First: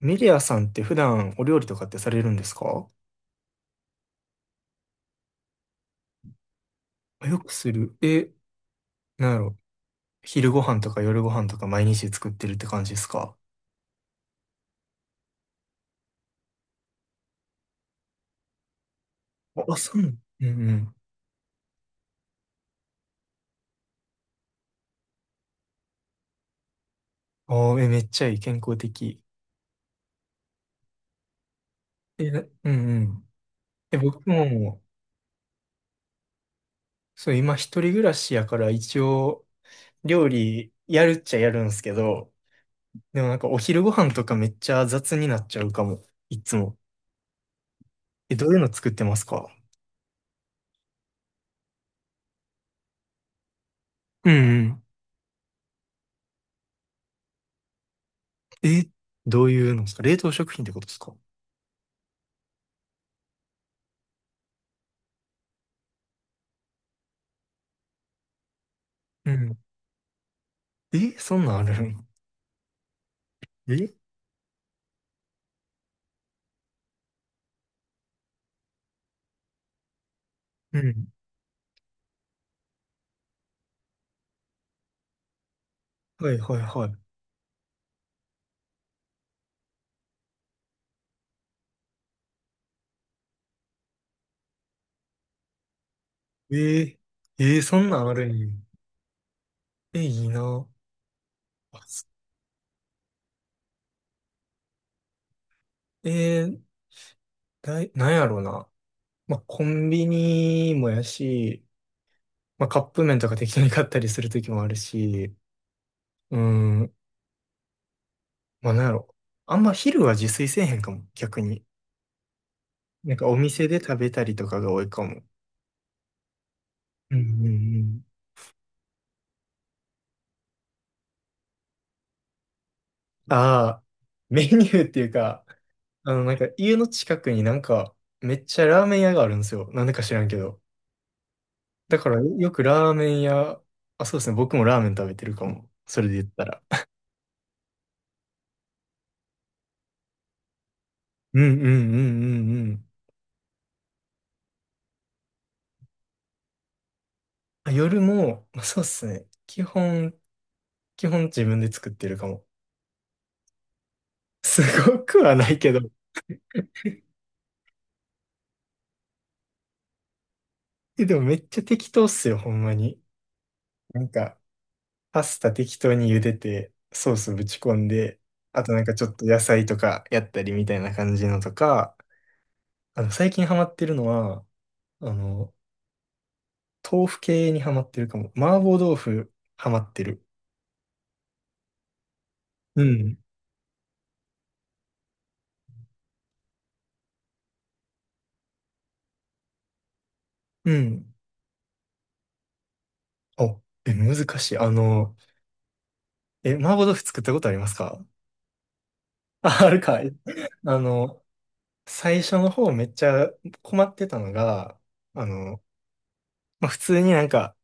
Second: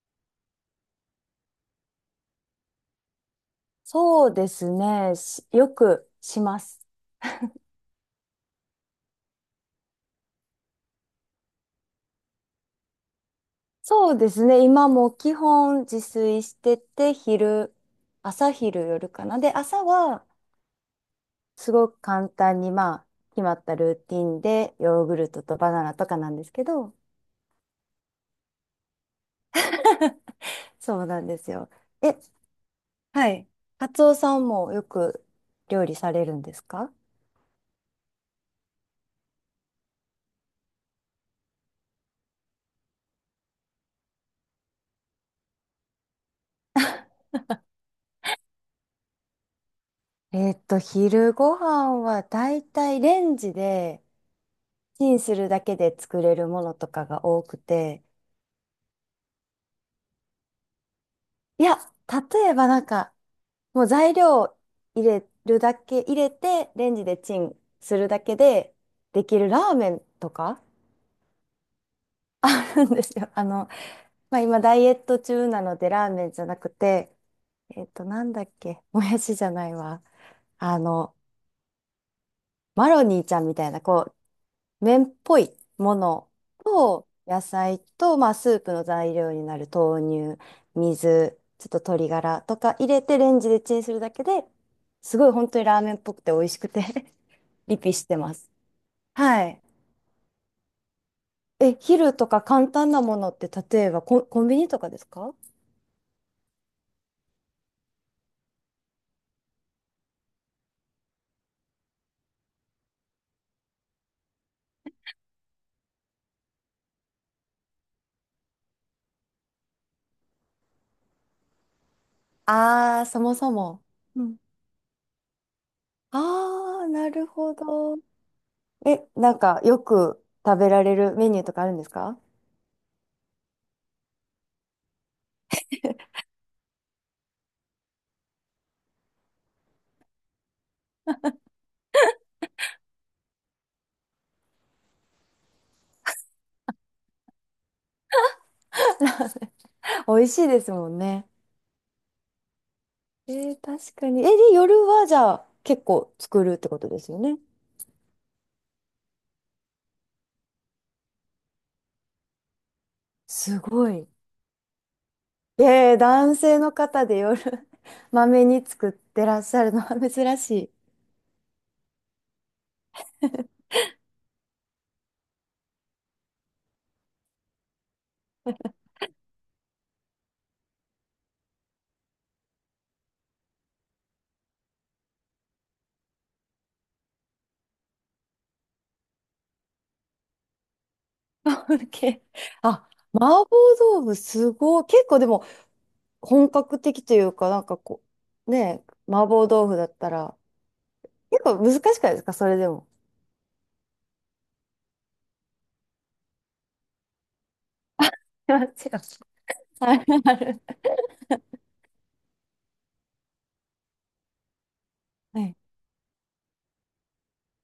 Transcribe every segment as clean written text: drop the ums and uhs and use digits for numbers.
メディアさんって普段お料理とかってされるんですか？そうですね。よくします。あ、よくする。え、なんやろ。昼ご飯とか夜ご飯とか毎日作ってるって感じですか？そうですね。今も基本自炊してて、朝昼夜かな。で、あ、あ朝そうなの。はうんうん。すごく簡単に、まあ、決まったルーティンで、ヨーグルトとバナナとかなんですけど、あー、え、めっちゃいい。健康的。そうなんですよ。え、え、な、うんうん。はい。カえ、ツオ僕さんもも、よく料理されるんですか？そう、今一人暮らしやから一応料理やるっちゃやるんですけど、でもお昼ご飯とかめっちゃ雑になっちゃうかも。いつも。え、どういうの作ってますか？昼ご飯はだいたいレンジでうんうん。チンするだけで作れるものとかが多くて、え、どういうのですか？冷凍食品ってことですか？いや、例えばなんか、もう材料を入れるだけ、入れて、レンジでチンするだけででうきるん。ラーメンとか え、そんなんあるん？ あるんですよ。あの、え、まあ、今ダイエット中なのでラーメンじゃなくて、なんだっけ、もやしじゃないわ。うあん。の、マロニーちゃんみたいな、こう、麺っぽいものはいはいは。と野菜と、まあ、スープの材料になる豆乳、水、ちょっと鶏ガラとか入れてレンジでチンするだけで、すごい本当にラーメンっぽくて美味い。しくて えー、リそんピなしんあてるまんや。す。はい。え、いいな。え、あ、す、昼とか簡単なものって例えばコンビニとかですか？えー、だい、なんやろうな。まあ、コンビニもやし、まあ、カップ麺とか適当に買ったりするときもあるし、うん、まあ、なんやろ。あんま昼は自炊せえへんかも、逆に。ああー、なんそかもおそ店でも。食べたうりん。とかが多いかも。ああ、なうんうるんうほど。ん。え、なんかよく食べられるメニューとかあるんですか？ ああ、メニューっていうか、なんか家の近くにめっちゃラーメン屋があるんですよ。なんでか知らんけど。だからよくラーメン屋、あ、そうですね。僕もラーメン食べてるかも。それで言ったら。美味しいですもんね。うんうんうんうんうん。えー、確かに。え、で、夜はじゃあ結構作るってことですよね。あ、夜も、まあそうですね。基本自分で作ってるかも。すごい。すごくはないけど。えー、男性の方で夜 まめに作ってらっしゃるのは 珍しい。え、でもめっちゃ適当っすよ、ほんまに。なんか、パスタ適当に茹でて、ソースぶち込んで、あとちょっと野菜とかやったりみたいな感じのとか、最近ハマってるのは、あの、豆腐系にハマってるかも。麻婆豆腐ハマってる。あ、オッケー、うあ、ん。麻婆豆腐すごい。結構でも本格的というか、なんかこう、ねえ、麻婆豆腐だったら、うん。結構難しくないですかそれでも？お、え、難しい。え、麻婆豆腐作ったことありますか？ 違う。あ、ある あかるい。ある。あの、最初の方めっちゃ困ってたのが、あはい。の、まあ、普通に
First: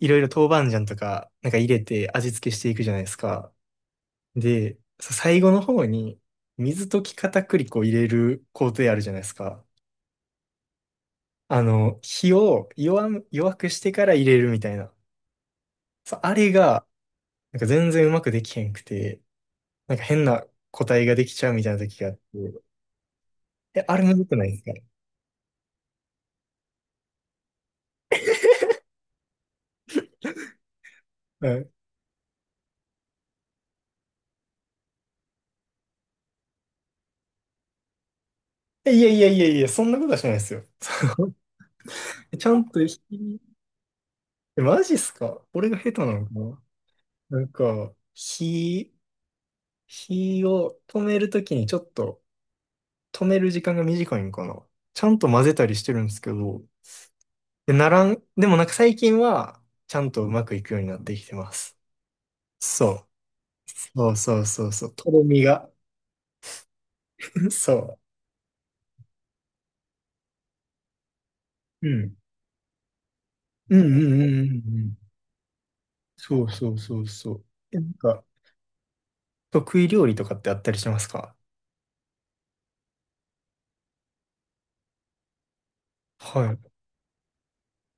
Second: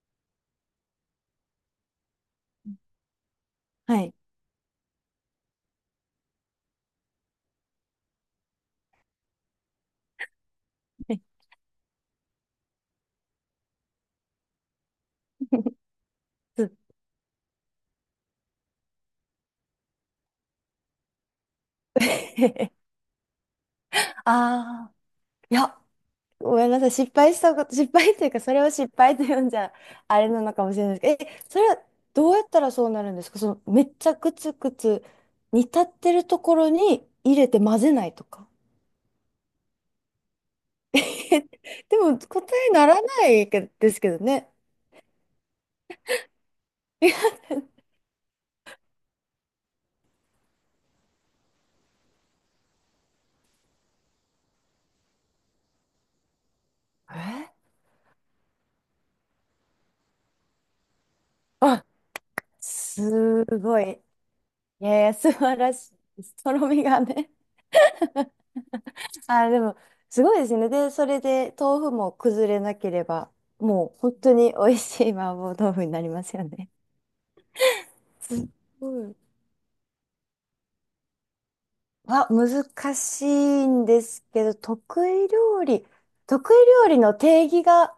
いろいろ豆板醤とか、なんか入れて味付けしていくじゃないですか。はい。で、さ、最後の方に水溶き片栗粉を入れる工程あるじゃないですか。はい。 火を弱む、弱くしてから入れるみたいな。そうあれが、全然うまくできへんくて、なんか変な個体ができちゃうみたいな時があって、え、あれむずくないですか？ああー、いや、ごめんなさい。失敗したこと、失敗というか、それを失敗と呼んじゃ、あれなのかもしれないですけど、うそれん。はどうやったらそうなるんですか？その、めっちゃくつくつ煮立ってるところに入れて混ぜないとか。え、いやいやいやいや、そんなことはしないですよ。そ えでもう、 答ちゃんえとな火、らないけですけどね。え、マジっすか？俺が下手なのかえな。火、火を止めるときにちょっと、止める時間が短いんかな。ちゃんと混ぜたりしてるんですけど、で、ならん、でもなんか最近は、ちゃんとうまくいくようになってきてます。あ、そすう。ごい。そうそうそういそう。やいとや、ろ素み晴が。らしいです。とろみがね。そあ、でも、すごいですね。で、それで豆う。う腐もん。崩れなければ、うんうもうん本うんう当んに美う味しん。い麻婆豆腐になりますそようそね。うそうそう。え、なんか、すごい。得意料理とかってあったりしますか？は、難しいんですけど、得は意い。料理の定義が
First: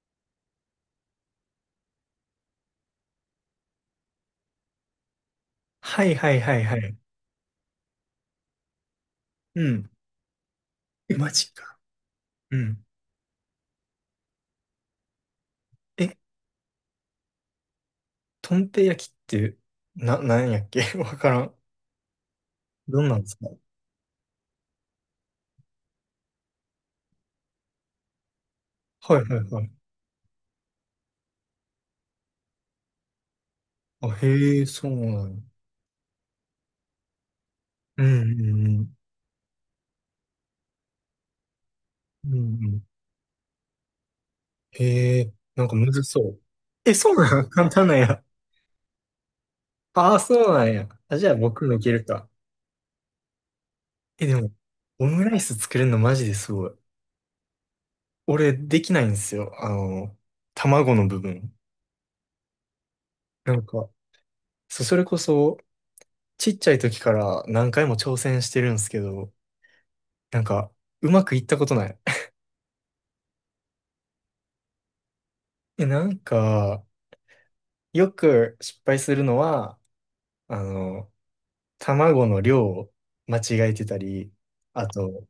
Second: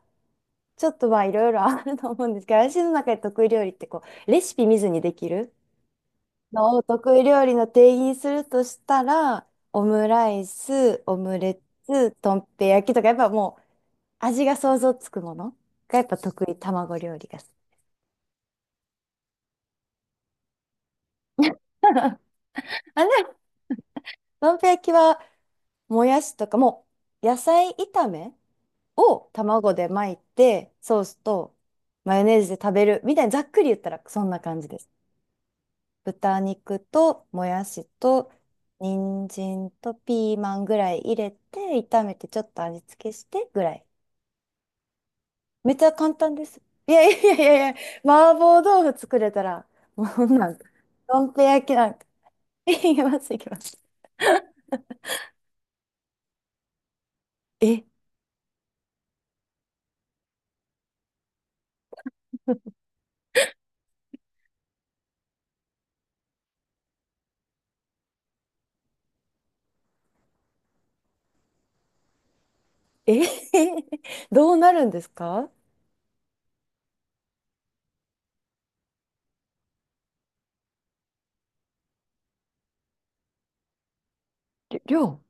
ちょっとまあいろいろあると思うんですけど、私の中で得意料理ってこう、レシピ見ずにできるはいはいはいはのをい。得意料理の定義にするとしたら、うオん。ムライス、え、オマムジレか。ツ、とんうぺん。焼きとか、やっぱもう味が想像つくものがやっえ、ぱ得意、卵料理が。とんぺ焼きって、な、なんやっけ？ わからん。あ、どでんなんでも、すか？とんぺ焼きはもやしとか、もう野菜炒めはをいはいはい。卵で巻いて、ソースとマヨネーズで食べるみたいにざっくり言ったらあ、そんなへ感え、じでそす。うなんや。豚肉ともやしうんとうんうん。人参とピーマンぐらい入れて、炒めてうんちょうっと味ん。付けしてぐらい。へえ、なんめかっちむゃず簡そ単う。です。いえ、やそいうやいなん？ 簡やいや、単なんや。麻婆豆腐作れたら、もうああ、そんそなうん、なんや。あ、どじゃんあぺ僕焼もきいなけんるか。か。いきます、いきます。え、でも、オムライス作れるのマジですごい。え、俺、できないんですよ。卵の部分。なんか、そ、それこそ、ちっちゃい時から何回も挑戦してるんですけど、なんか、うまくいったことない。え、どうなるんですか？ え、よく失敗するのは、あの、卵の量を間違えてたり、あ量。と、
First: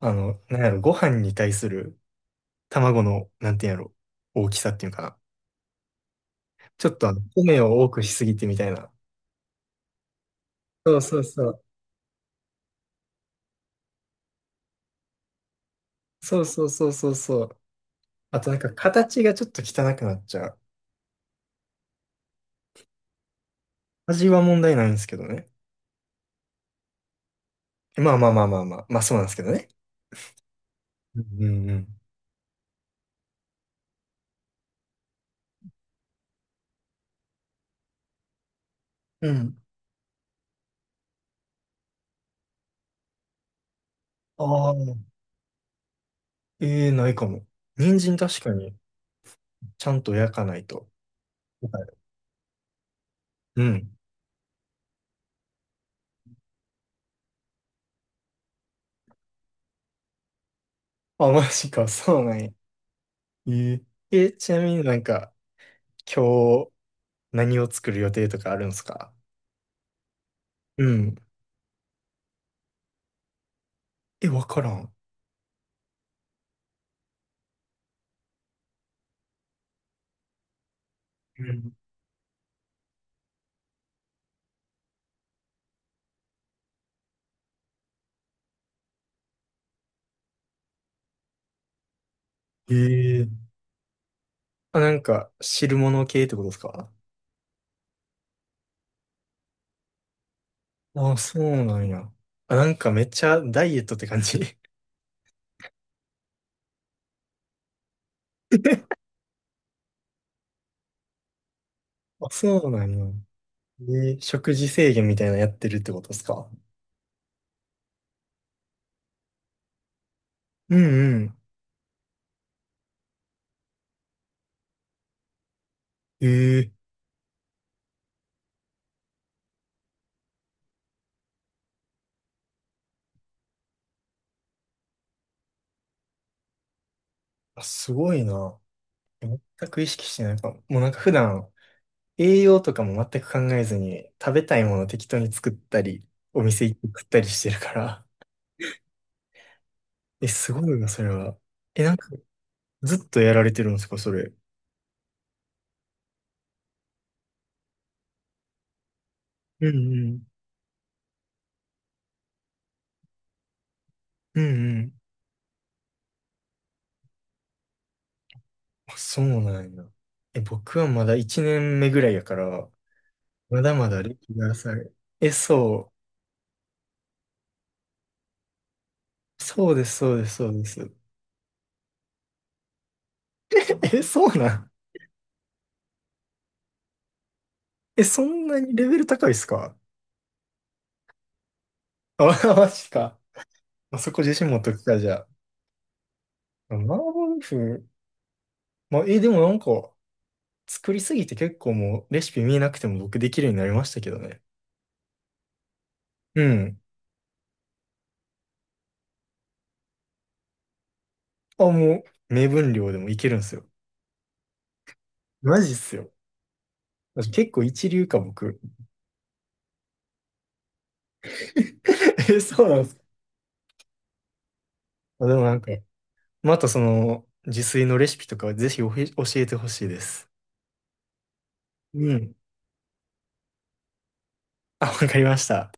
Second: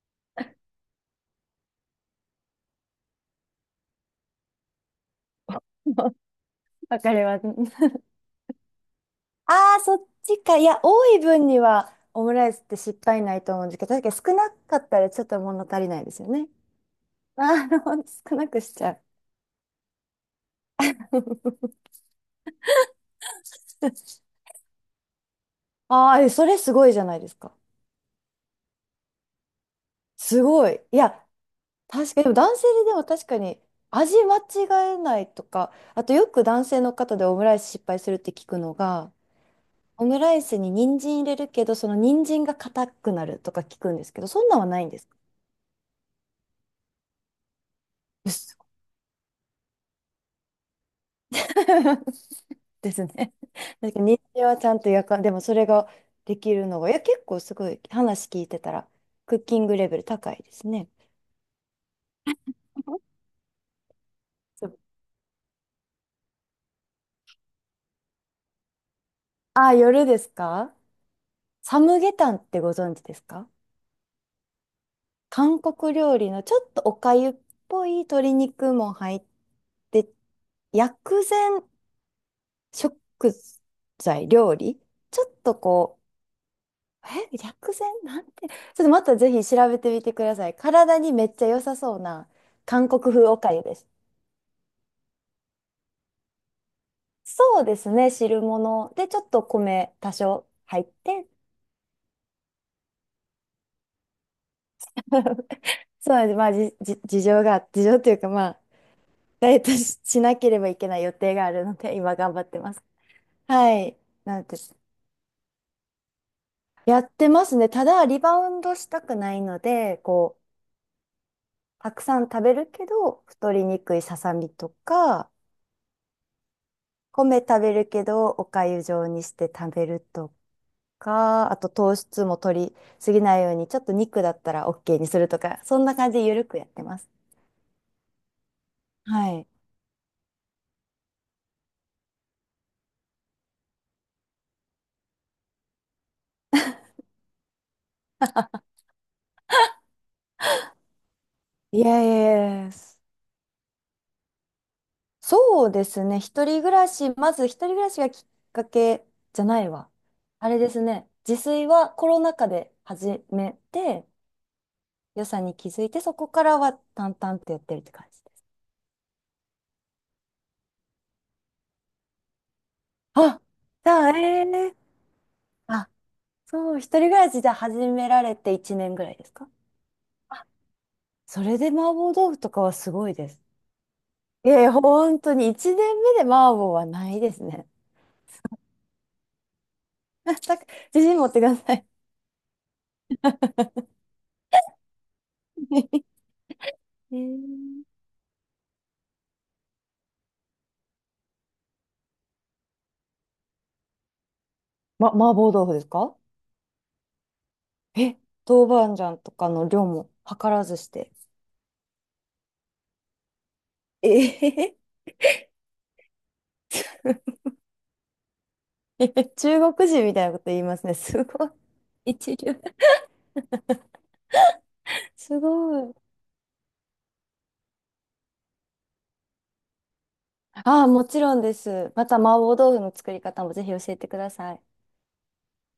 あの、なんやろ、ご飯に対する卵の、なんていうんやろ、大きさっていうかな。ちょっわとかりま米を多す。くしすぎてみたいな。ああ、そっちか。いや、そう多そいう分そにう。はオムライスって失敗ないと思うんですけど、確かに少なかったらちょっと物足りないですよそうね。そうそうそうそう。ああ、ほんと少あなとなんくかしちゃ形がちょっと汚くなっちゃう。う。味は問題ないんですけどね。ああ、えそれすごいじゃないですか。まあまあまあまあまあ。まあそうなんですけどね。すごい。いうや、んうんうん。確かに、でも男性ででも確かに味間違えないとか、あとよく男性の方でオムライス失敗するって聞くのが、うん。オムライスに人参入れるけど、その人参が硬くなるとか聞くんですけど、そんなんはああ、ないんですか？ ええ、ないかも。人参確かに、ちゃんと焼かないと。はい、 ですね。うん。だけど日中はちゃんとやかでもそれができるのが、いや、結構すごい話聞いてたら、クッキングレベル高いですね。あ、マジか、そうなんや。え、ええ、ちなそみう、に今日、何を作る予定とかあるんですか？あ、夜ですか？うん。サムゲタンってご存知ですか？え、わからん。韓国料理のちょっとおかゆっぽい鶏肉も入って、薬う膳ん、食材、料理ちょっとこう、薬膳なんて、ちょっとまたぜひ調べてみてください。体にめっちゃ良さそうな韓国風ええ、おかゆです。あ、汁物系ってことですか？そうですね、汁物でちょっと米多少入っあ、て、そうなんや。あ、なんかめっちゃダイエットって感じ。そうなんです。まあ、事情というかまあ、ダイエットしなければいけない予定があるので、今あ、頑張ってそうます。なんや。はい。えー、なん食て、事制限みたいなのやってるってことですか？やってますね。ただ、リバウンドしたくないので、こう、うんうん。たくさん食べるけど、太りにくいささみとか、ええ、米食べるけど、お粥状にして食べるとか、あと糖質も取りすぎないように、ちょっと肉だったら OK にするとか、そんな感じでゆるくやってます。あ、すごいな。は全い。く意識してないかも。もう普段、栄養とかも全く考えずに、食べたいもの適当に作ったり、お店行って食ったりしてるから。え、すごいな、それは。いえ、なんやいかやいや、ずっとやられてるんですか、それ。そうですね。一人暮らし、まず一人暮らしがきっかけじゃないうわ。んうん。あれですね。自炊はコロナ禍で始めて、うんうん。良さに気づいて、そこからは淡々とやってるって感じです。あ、そうなんや。え、僕はまだ1年目ぐらいやから、あ、まだまじだゃあ、歴が浅えい。え、あ、そそう、一人暮らしじゃ始められて1年ぐらいですう。か？そうです、そうです、あ、そうです。それで麻婆豆腐とかはすごいです。え、そういなやいん。や、本当に1年目で麻婆はないですね。え、そんなにレベル高いっすか？ だから自信持ってください。あ、マジか。あそこ自信持っときた、じゃあ。麻婆え豆腐。ーまあ、え、でも作りすぎて結構もうレシピ見えなくても僕できるようになりましたけどね。麻婆豆腐ですか？うん。え、豆板醤とかの量も計らずして。あ、もう、目分量でもいけるんすよ。ええ。 マジっすよ。結構一流か、僕。中国人みたいなこと言いますね。すごい。一え、流。そうなんですか。あ、ですもなんか、ごい。またその、自炊のレシピとかはぜひお、へ、教えてほしいです。ああ、もちろんです。まうた麻ん。婆豆腐の作り方もぜひ教えてください。あ、わかりました。